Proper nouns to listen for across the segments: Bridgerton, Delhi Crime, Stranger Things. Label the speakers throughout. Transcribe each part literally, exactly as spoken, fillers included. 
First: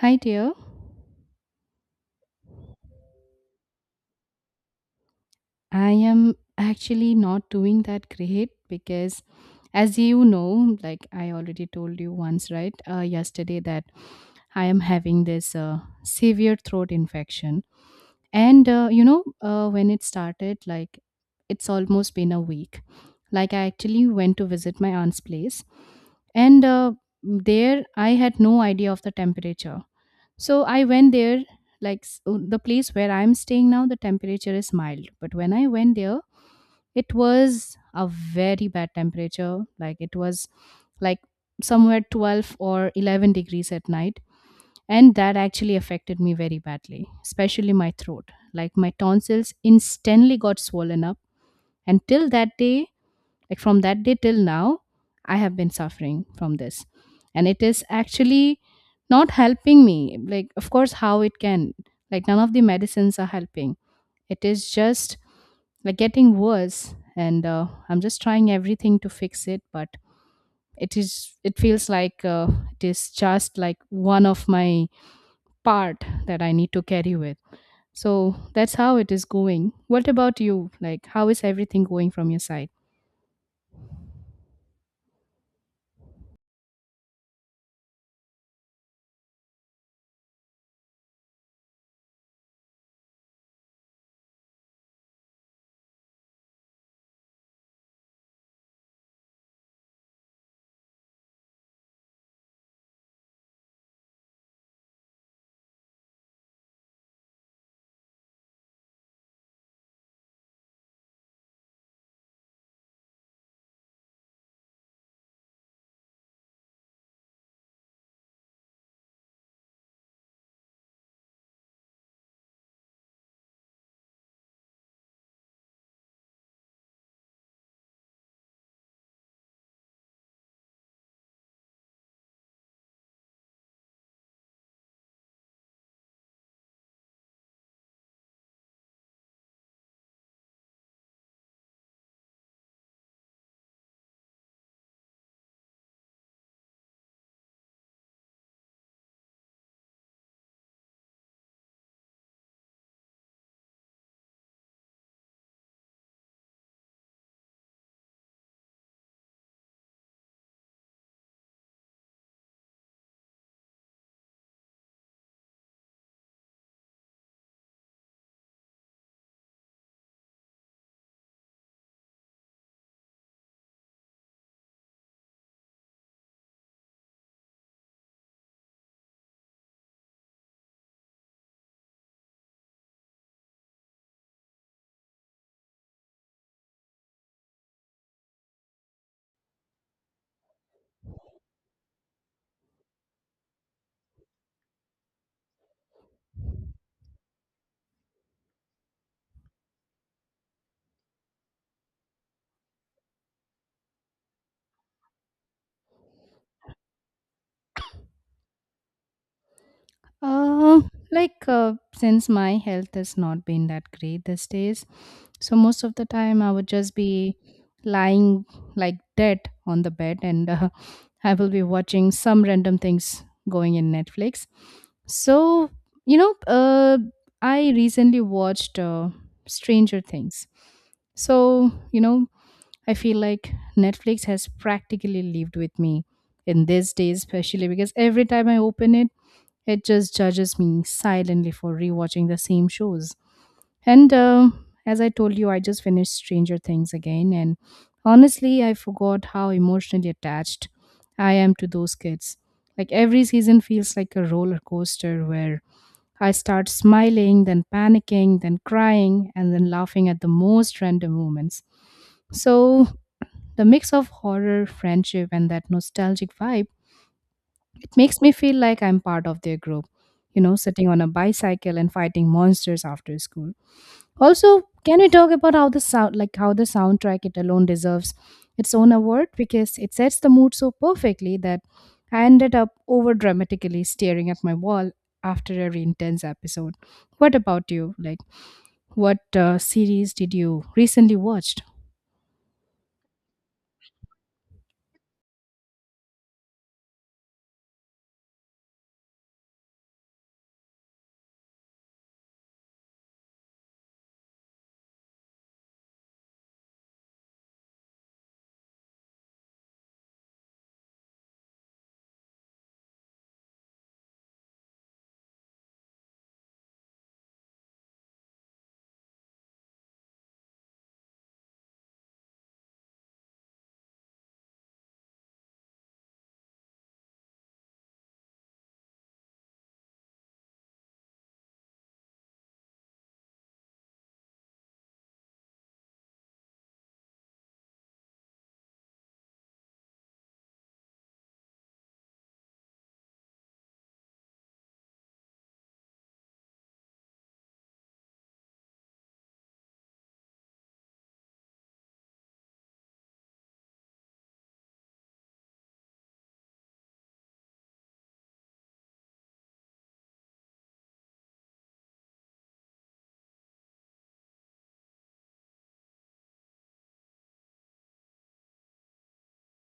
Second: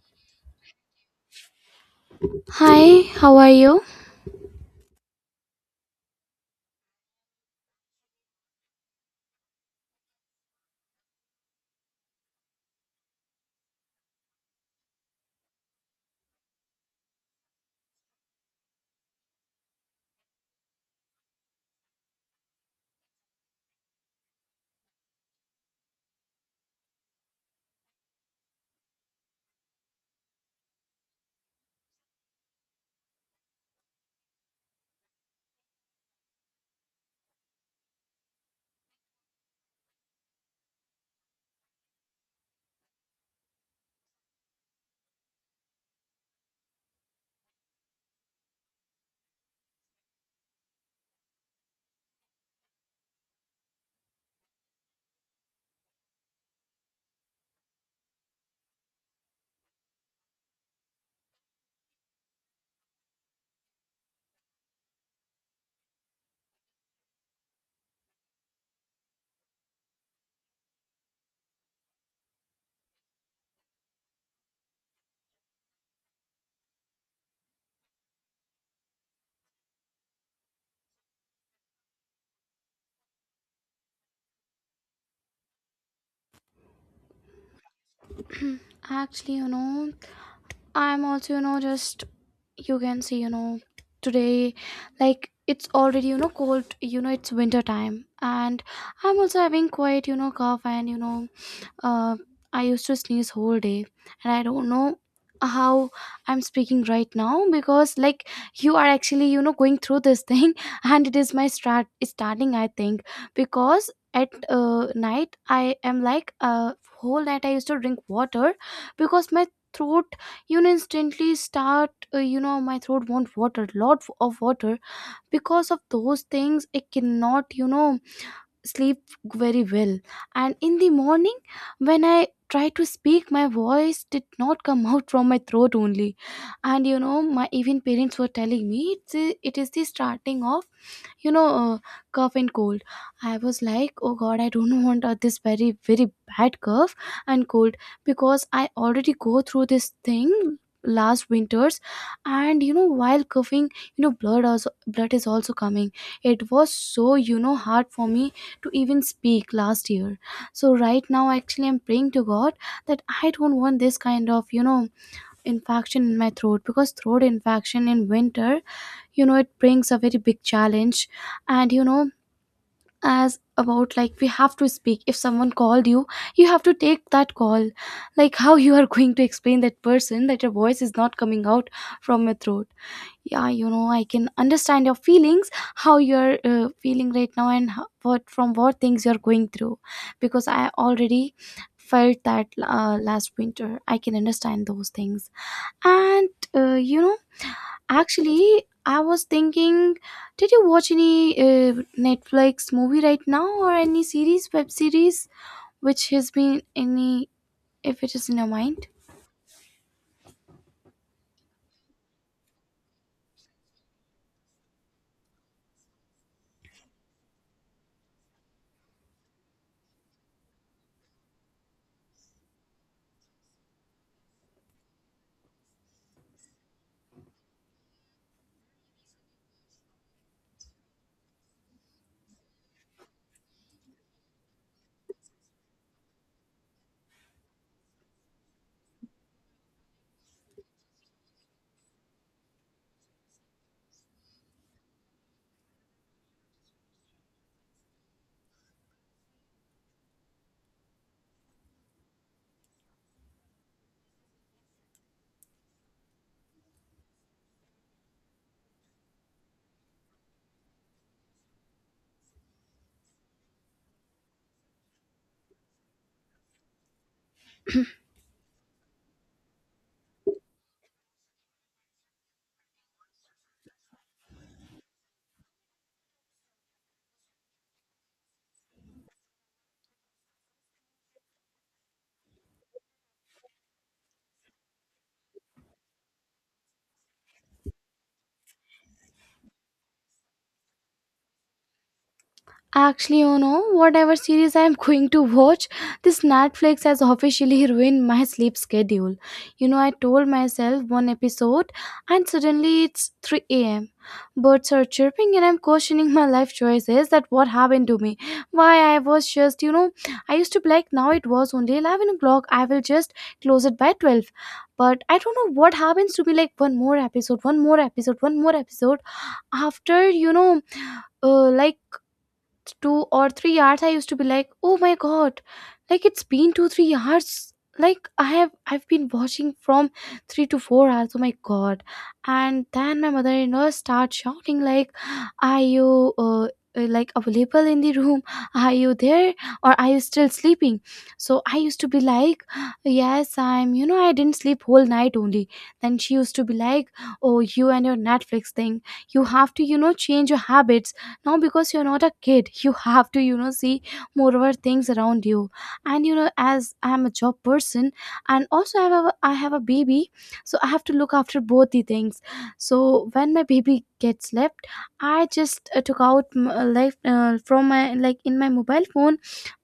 Speaker 1: Hi dear,
Speaker 2: Hi, how are you?
Speaker 1: I am actually not doing that great because as you know, like I already told you once, right? Uh, yesterday that I am having this uh, severe throat infection. And uh, you know, uh, when it started, like it's almost been a week. Like I actually went to visit my aunt's place and uh, there I had no idea of the temperature. So I went there, like s- uh, the place where I'm staying now, the temperature is mild. But when I went there, it was a very bad temperature. Like it was like somewhere twelve or eleven degrees at night. And that actually affected me very badly, especially my throat. Like my tonsils instantly got swollen up. And till that day, like from that day till now, I have been suffering from this. And it is actually not helping me. Like, of course, how it can. Like, none of the medicines are helping. It is just like getting worse. And uh, I'm just trying everything to fix it. But it is, it feels like uh, it is just like one of my part that I need to carry with. So that's how it is going. What about you? Like, how is everything going from your side?
Speaker 2: Actually, you know, I'm also, you know, just you can see, you know, today, like it's already, you know, cold, you know, it's winter time, and I'm also having quite, you know, cough and, you know, uh, I used to sneeze whole day, and I don't know how I'm speaking right now, because like you are actually you know going through this thing, and it is my start starting, I think, because at uh, night I am like uh, whole night I used to drink water because my throat you know instantly start, uh, you know my throat want water, lot of water, because of those things it cannot you know sleep very well. And in the morning when I tried to speak, my voice did not come out from my throat only. And you know my even parents were telling me it's, it is the starting of you know uh, cough and cold. I was like, oh god, I don't want uh, this very very bad cough and cold, because I already go through this thing last winters. And you know while coughing, you know blood also blood is also coming. It was so you know hard for me to even speak last year. So right now actually I'm praying to god that I don't want this kind of you know infection in my throat, because throat infection in winter, you know it brings a very big challenge. And you know as about, like we have to speak, if someone called you, you have to take that call. Like how you are going to explain that person that your voice is not coming out from your throat. Yeah, you know I can understand your feelings, how you're uh, feeling right now and how, what from what things you're going through. Because I already felt that uh, last winter, I can understand those things. And uh, you know actually, I was thinking, did you watch any uh, Netflix movie right now, or any series, web series, which has been any, if it is in your mind?
Speaker 1: Uh, like uh, since my health has not been that great these days, so most of the time I would just be lying like dead on the bed, and uh, I will be watching some random things going in Netflix. So you know, uh, I recently watched uh, Stranger Things. So you know, I feel like Netflix has practically lived with me in these days, especially because every time I open it it just judges me silently for rewatching the same shows. And um as I told you, I just finished Stranger Things again, and honestly, I forgot how emotionally attached I am to those kids. Like every season feels like a roller coaster where I start smiling, then panicking, then crying, and then laughing at the most random moments. So, the mix of horror, friendship, and that nostalgic vibe makes me feel like I'm part of their group, you know, sitting on a bicycle and fighting monsters after school. Also, can we talk about how the sound, like how the soundtrack it alone deserves its own award because it sets the mood so perfectly that I ended up over dramatically staring at my wall after every intense episode. What about you? Like, what uh, series did you recently watched?
Speaker 2: Actually, you know, whatever series I am going to watch, this Netflix has officially ruined my sleep schedule. You know, I told myself one episode, and suddenly it's three a m. Birds are chirping and I'm questioning my life choices, that what happened to me. Why I was just, you know, I used to be like, now it was only eleven o'clock, I will just close it by twelve. But I don't know what happens to me, like one more episode, one more episode, one more episode. After, you know, uh, like two or three hours, I used to be like, oh my god, like it's been two three hours, like i have I've been watching from three to four hours, oh my god. And then my mother-in-law starts shouting like, are you uh, uh, like available in the room, are you there, or are you still sleeping? So I used to be like, yes, I'm, you know I didn't sleep whole night only. Then she used to be like, oh, you and your Netflix thing, you have to you know change your habits now, because you're not a kid, you have to you know see more of our things around you. And you know as I'm a job person, and also i have a, I have a baby, so I have to look after both the things. So when my baby gets left, I just uh, took out m- uh, like uh, from my, like in my mobile phone,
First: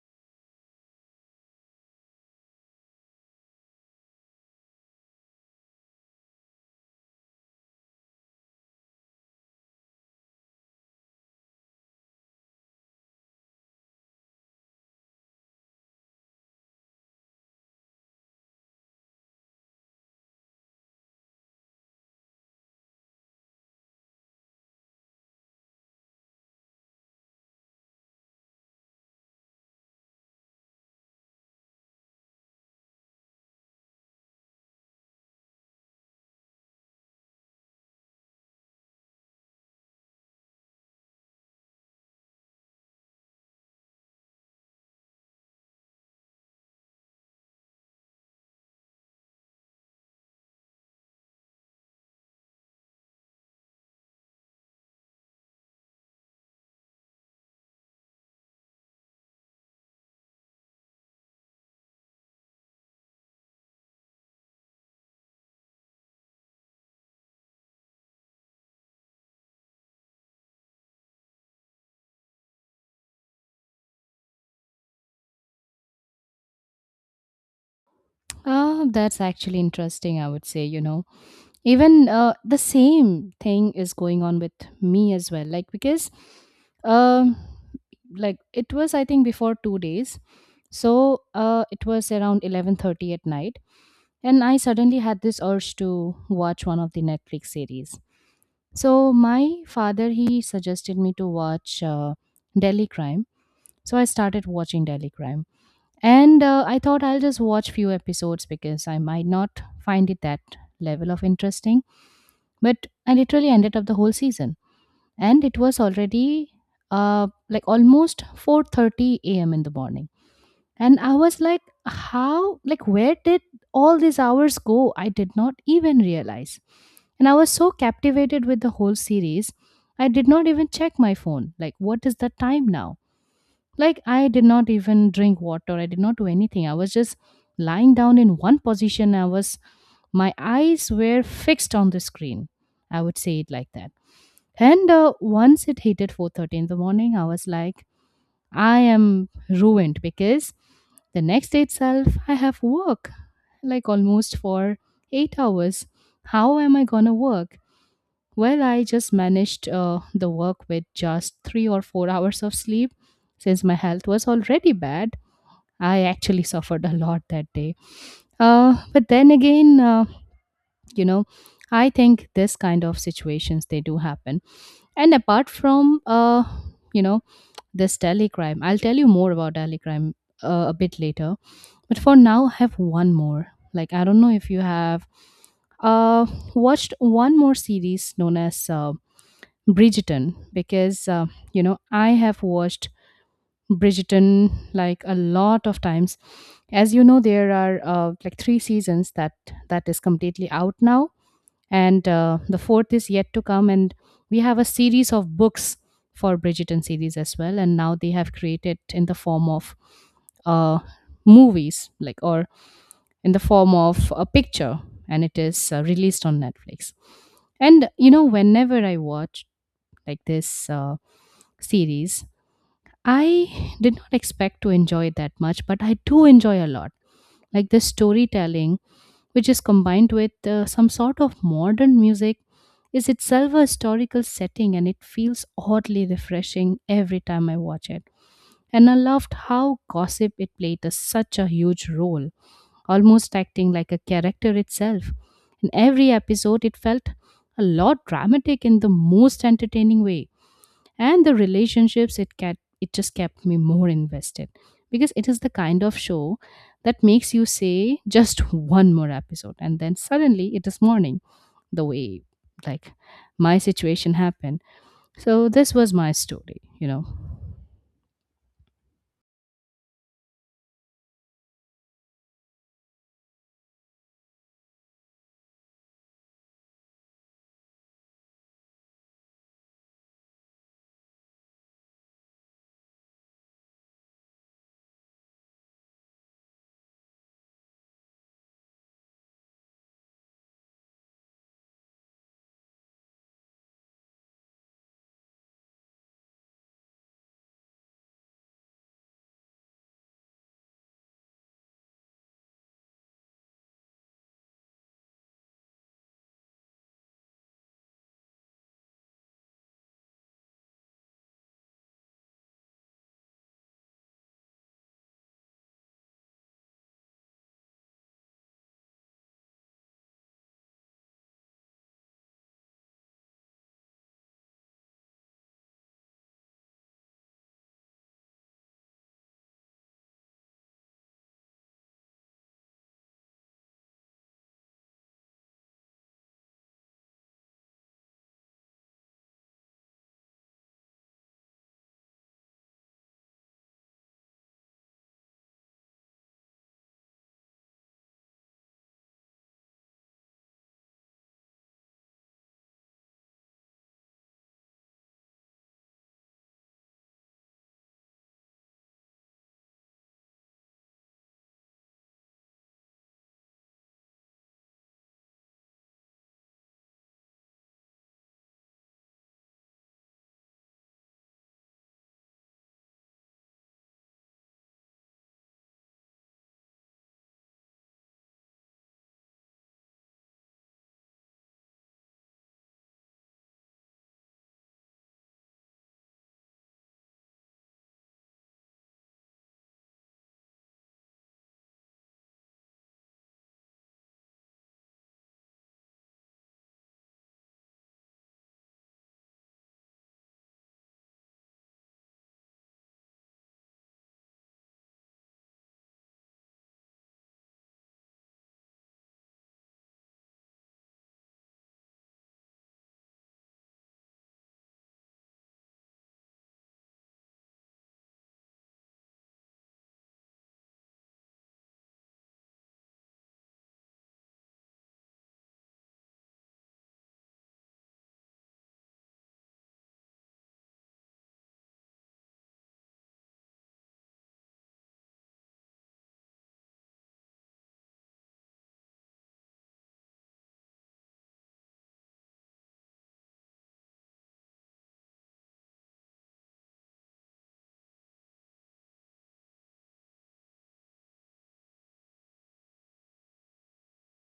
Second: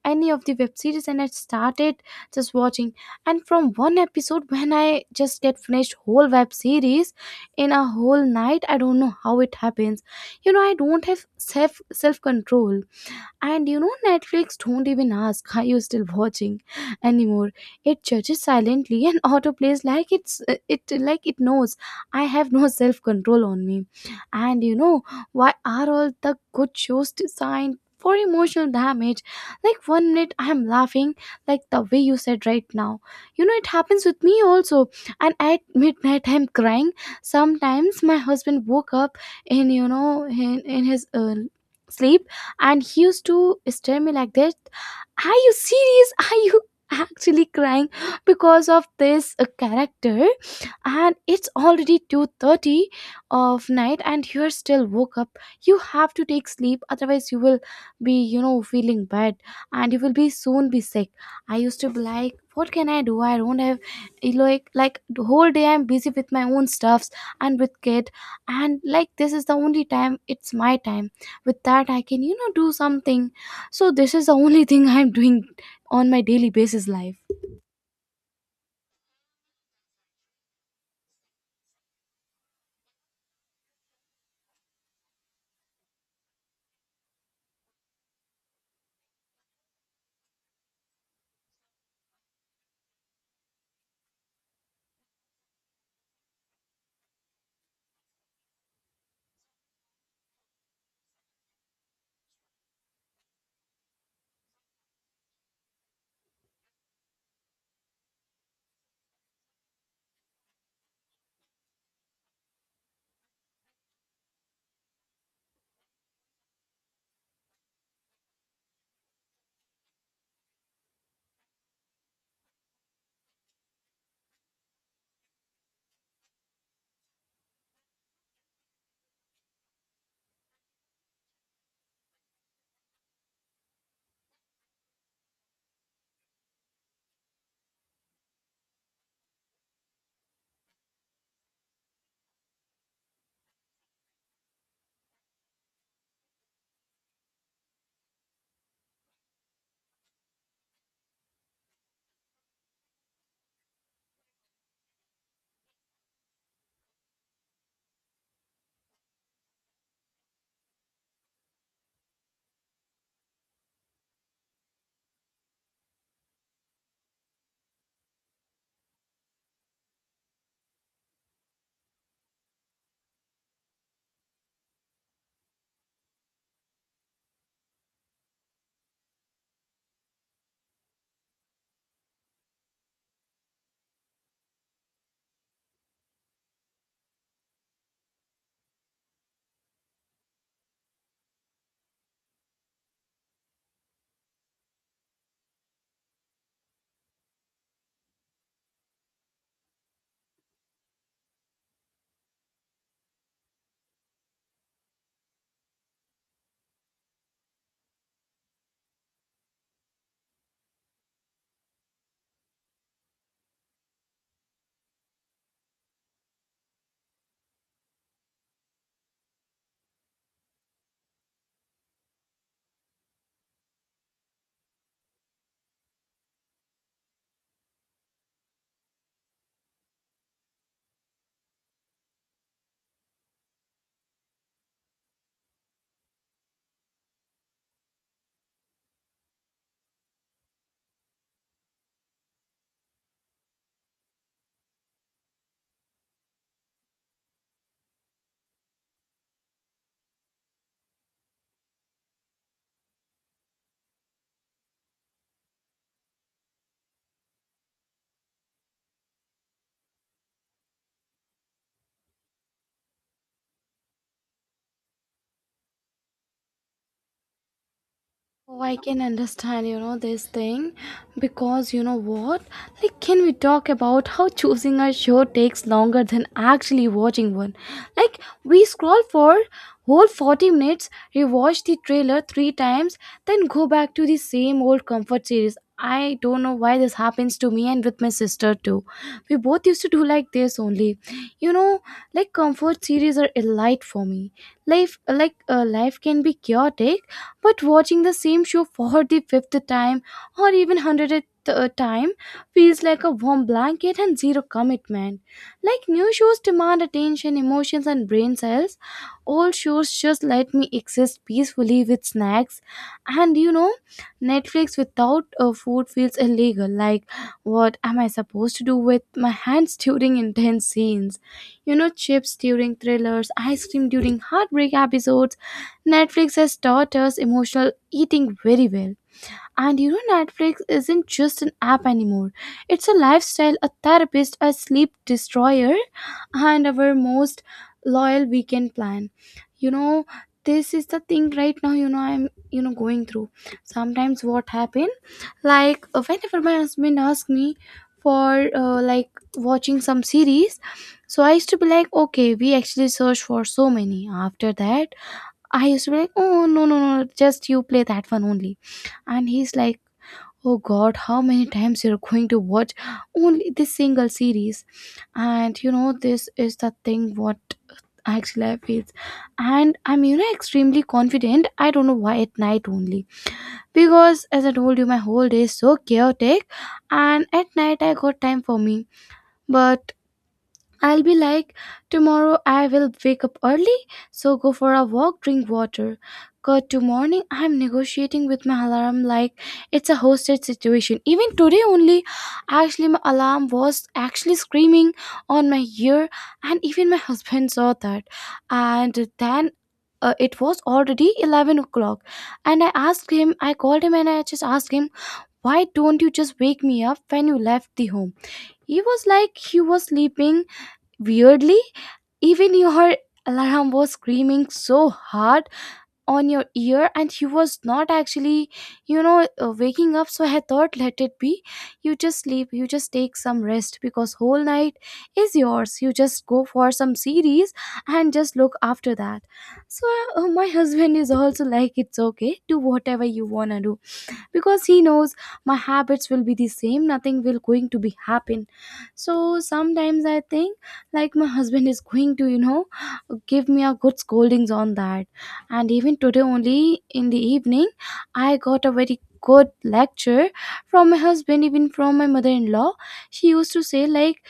Speaker 2: any of the web series, and I started just watching. And from one episode, when I just get finished whole web series in a whole night, I don't know how it happens. You know, I don't have self self control. And you know, Netflix don't even ask, are you still watching anymore? It judges silently and autoplays, like it's uh, it like it knows I have no self-control on me. And you know, why are all the good shows designed for emotional damage? Like one minute I am laughing, like the way you said right now. You know, it happens with me also. And at midnight I'm crying. Sometimes my husband woke up in, you know in, in his uh, sleep, and he used to stare me like that, are you serious, are you actually crying because of this uh, character? And it's already two thirty of night and you're still woke up, you have to take sleep, otherwise you will be you know feeling bad, and you will be soon be sick. I used to be like, what can I do? I don't have, like like the whole day I'm busy with my own stuffs and with kid. And like, this is the only time, it's my time, with that I can you know do something. So this is the only thing I'm doing on my daily basis life.
Speaker 1: Ah, that's actually interesting, I would say, you know. Even uh, the same thing is going on with me as well, like because um like it was, I think, before 2 days. So uh it was around eleven thirty at night, and I suddenly had this urge to watch one of the Netflix series. So my father, he suggested me to watch uh, Delhi Crime. So I started watching Delhi Crime, and uh, I thought I'll just watch few episodes because I might not find it that level of interesting. But I literally ended up the whole season, and it was already uh, like almost four thirty a m in the morning. And I was like, how, like where did all these hours go? I did not even realize. And I was so captivated with the whole series, I did not even check my phone like what is the time now. Like, I did not even drink water, I did not do anything. I was just lying down in one position. I was, my eyes were fixed on the screen. I would say it like that. And uh, once it hit at four thirty in the morning, I was like, I am ruined because the next day itself, I have work like almost for eight hours. How am I gonna work? Well, I just managed uh, the work with just three or four hours of sleep since my health was already bad. I actually suffered a lot that day. Uh, but then again, uh, you know, I think this kind of situations they do happen. And apart from uh, you know, this Delhi Crime, I'll tell you more about Delhi Crime uh, a bit later. But for now, I have one more. Like I don't know if you have uh, watched one more series known as uh, Bridgerton, because uh, you know I have watched Bridgerton like a lot of times. As you know, there are uh, like three seasons that that is completely out now, and uh, the fourth is yet to come. And we have a series of books for Bridgerton series as well, and now they have created in the form of uh, movies, like, or in the form of a picture, and it is uh, released on Netflix. And you know, whenever I watch like this uh, series, I did not expect to enjoy it that much, but I do enjoy a lot. Like the storytelling, which is combined with uh, some sort of modern music, is itself a historical setting, and it feels oddly refreshing every time I watch it. And I loved how gossip it played a, such a huge role, almost acting like a character itself. In every episode, it felt a lot dramatic in the most entertaining way, and the relationships it kept it just kept me more invested because it is the kind of show that makes you say just one more episode, and then suddenly it is morning, the way like my situation happened. So this was my story you know
Speaker 2: Oh, I can understand, you know, this thing, because you know what? Like, can we talk about how choosing a show takes longer than actually watching one? Like, we scroll for whole forty minutes, rewatch the trailer three times, then go back to the same old comfort series. I don't know why this happens to me and with my sister too. We both used to do like this only. You know, like comfort series are a light for me. Life like uh, life can be chaotic, but watching the same show for the fifth time or even hundredth uh, time feels like a warm blanket and zero commitment. Like, new shows demand attention, emotions, and brain cells. Old shows just let me exist peacefully with snacks. And you know, Netflix without uh, food feels illegal. Like, what am I supposed to do with my hands during intense scenes? You know, chips during thrillers, ice cream during heartbreak episodes. Netflix has taught us emotional eating very well. And you know, Netflix isn't just an app anymore. It's a lifestyle, a therapist, a sleep destroyer, and our most loyal weekend plan. You know, this is the thing right now, you know, I'm, you know, going through. Sometimes what happen, like, uh, whenever my husband asks me for, uh, like, watching some series, so I used to be like, okay, we actually search for so many. After that, I used to be like, oh, no, no, no, just you play that one only. And he's like, oh god, how many times you're going to watch only this single series? And you know, this is the thing what actually I feel. And I'm, you know, extremely confident. I don't know why at night only. Because as I told you, my whole day is so chaotic. And at night, I got time for me. But I'll be like, tomorrow I will wake up early, so go for a walk, drink water. Cut to morning, I'm negotiating with my alarm like it's a hostage situation. Even today only, actually my alarm was actually screaming on my ear, and even my husband saw that. And then uh, it was already eleven o'clock, and I asked him, I called him and I just asked him, why don't you just wake me up when you left the home? He was like, he was sleeping. Weirdly, even your alarm was screaming so hard on your ear, and you was not actually you know uh, waking up, so I thought let it be, you just sleep, you just take some rest, because whole night is yours, you just go for some series and just look after that. So uh, my husband is also like, it's okay, do whatever you want to do, because he knows my habits will be the same, nothing will going to be happen. So sometimes I think like my husband is going to you know give me a good scoldings on that. And even today only in the evening, I got a very good lecture from my husband, even from my mother-in-law. She used to say like,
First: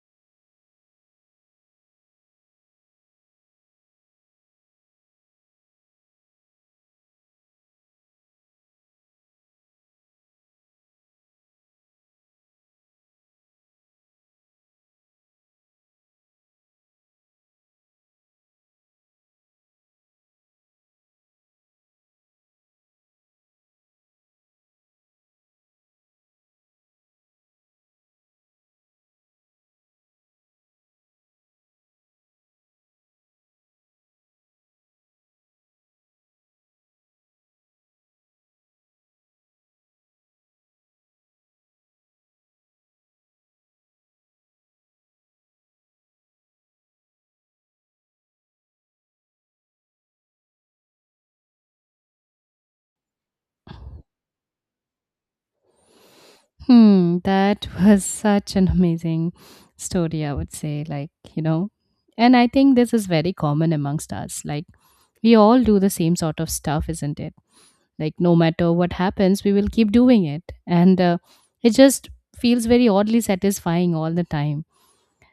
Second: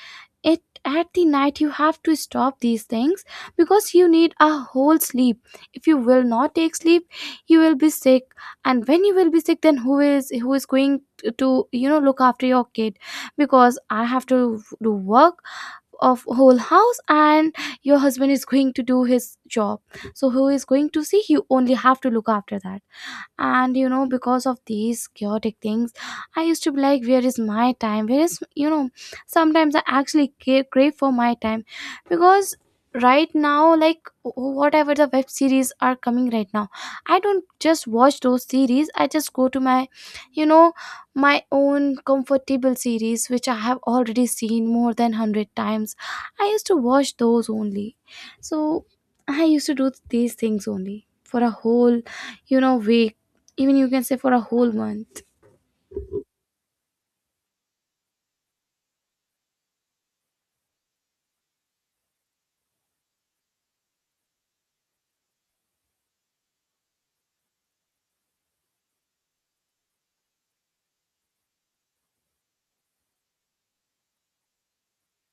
Speaker 2: it at the night you have to stop these things, because you need a whole sleep. If you will not take sleep, you will be sick. And when you will be sick, then who is who is going to you know look after your kid? Because I have to do work of whole house, and your husband is going to do his job. So who is going to see you? Only have to look after that. And you know, because of these chaotic things, I used to be like, where is my time? Where is, you know sometimes I actually ca- crave for my time. Because right now, like wh- whatever the web series are coming right now, I don't just watch those series, I just go to my, you know my own comfortable series, which I have already seen more than a hundred times. I used to watch those only. So I used to do these things only for a whole, you know week, even you can say for a whole month.
Speaker 1: Hmm, that was such an amazing story, I would say. Like, you know, and I think this is very common amongst us. Like, we all do the same sort of stuff, isn't it? Like no matter what happens, we will keep doing it, and uh, it just feels very oddly satisfying all the time.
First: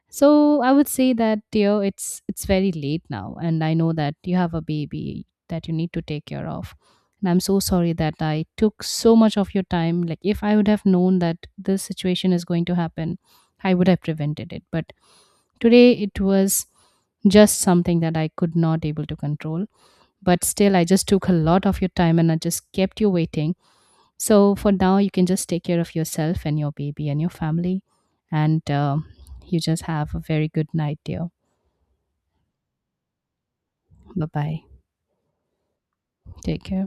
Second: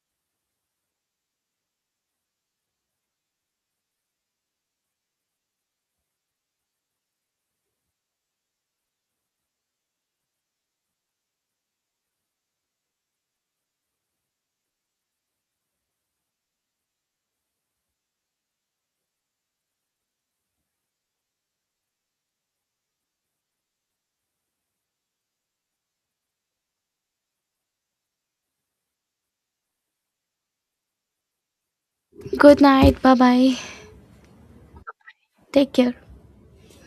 Speaker 1: So I would say that you know it's it's very late now, and I know that you have a baby that you need to take care of. And I'm so sorry that I took so much of your time. Like if I would have known that this situation is going to happen, I would have prevented it. But today it was just something that I could not able to control. But still I just took a lot of your time, and I just kept you waiting. So for now, you can just take care of yourself and your baby and your family. And um, you just have a very good night, dear.
Speaker 2: Good night, bye bye.
Speaker 1: Bye bye.
Speaker 2: Take care.
Speaker 1: Take care.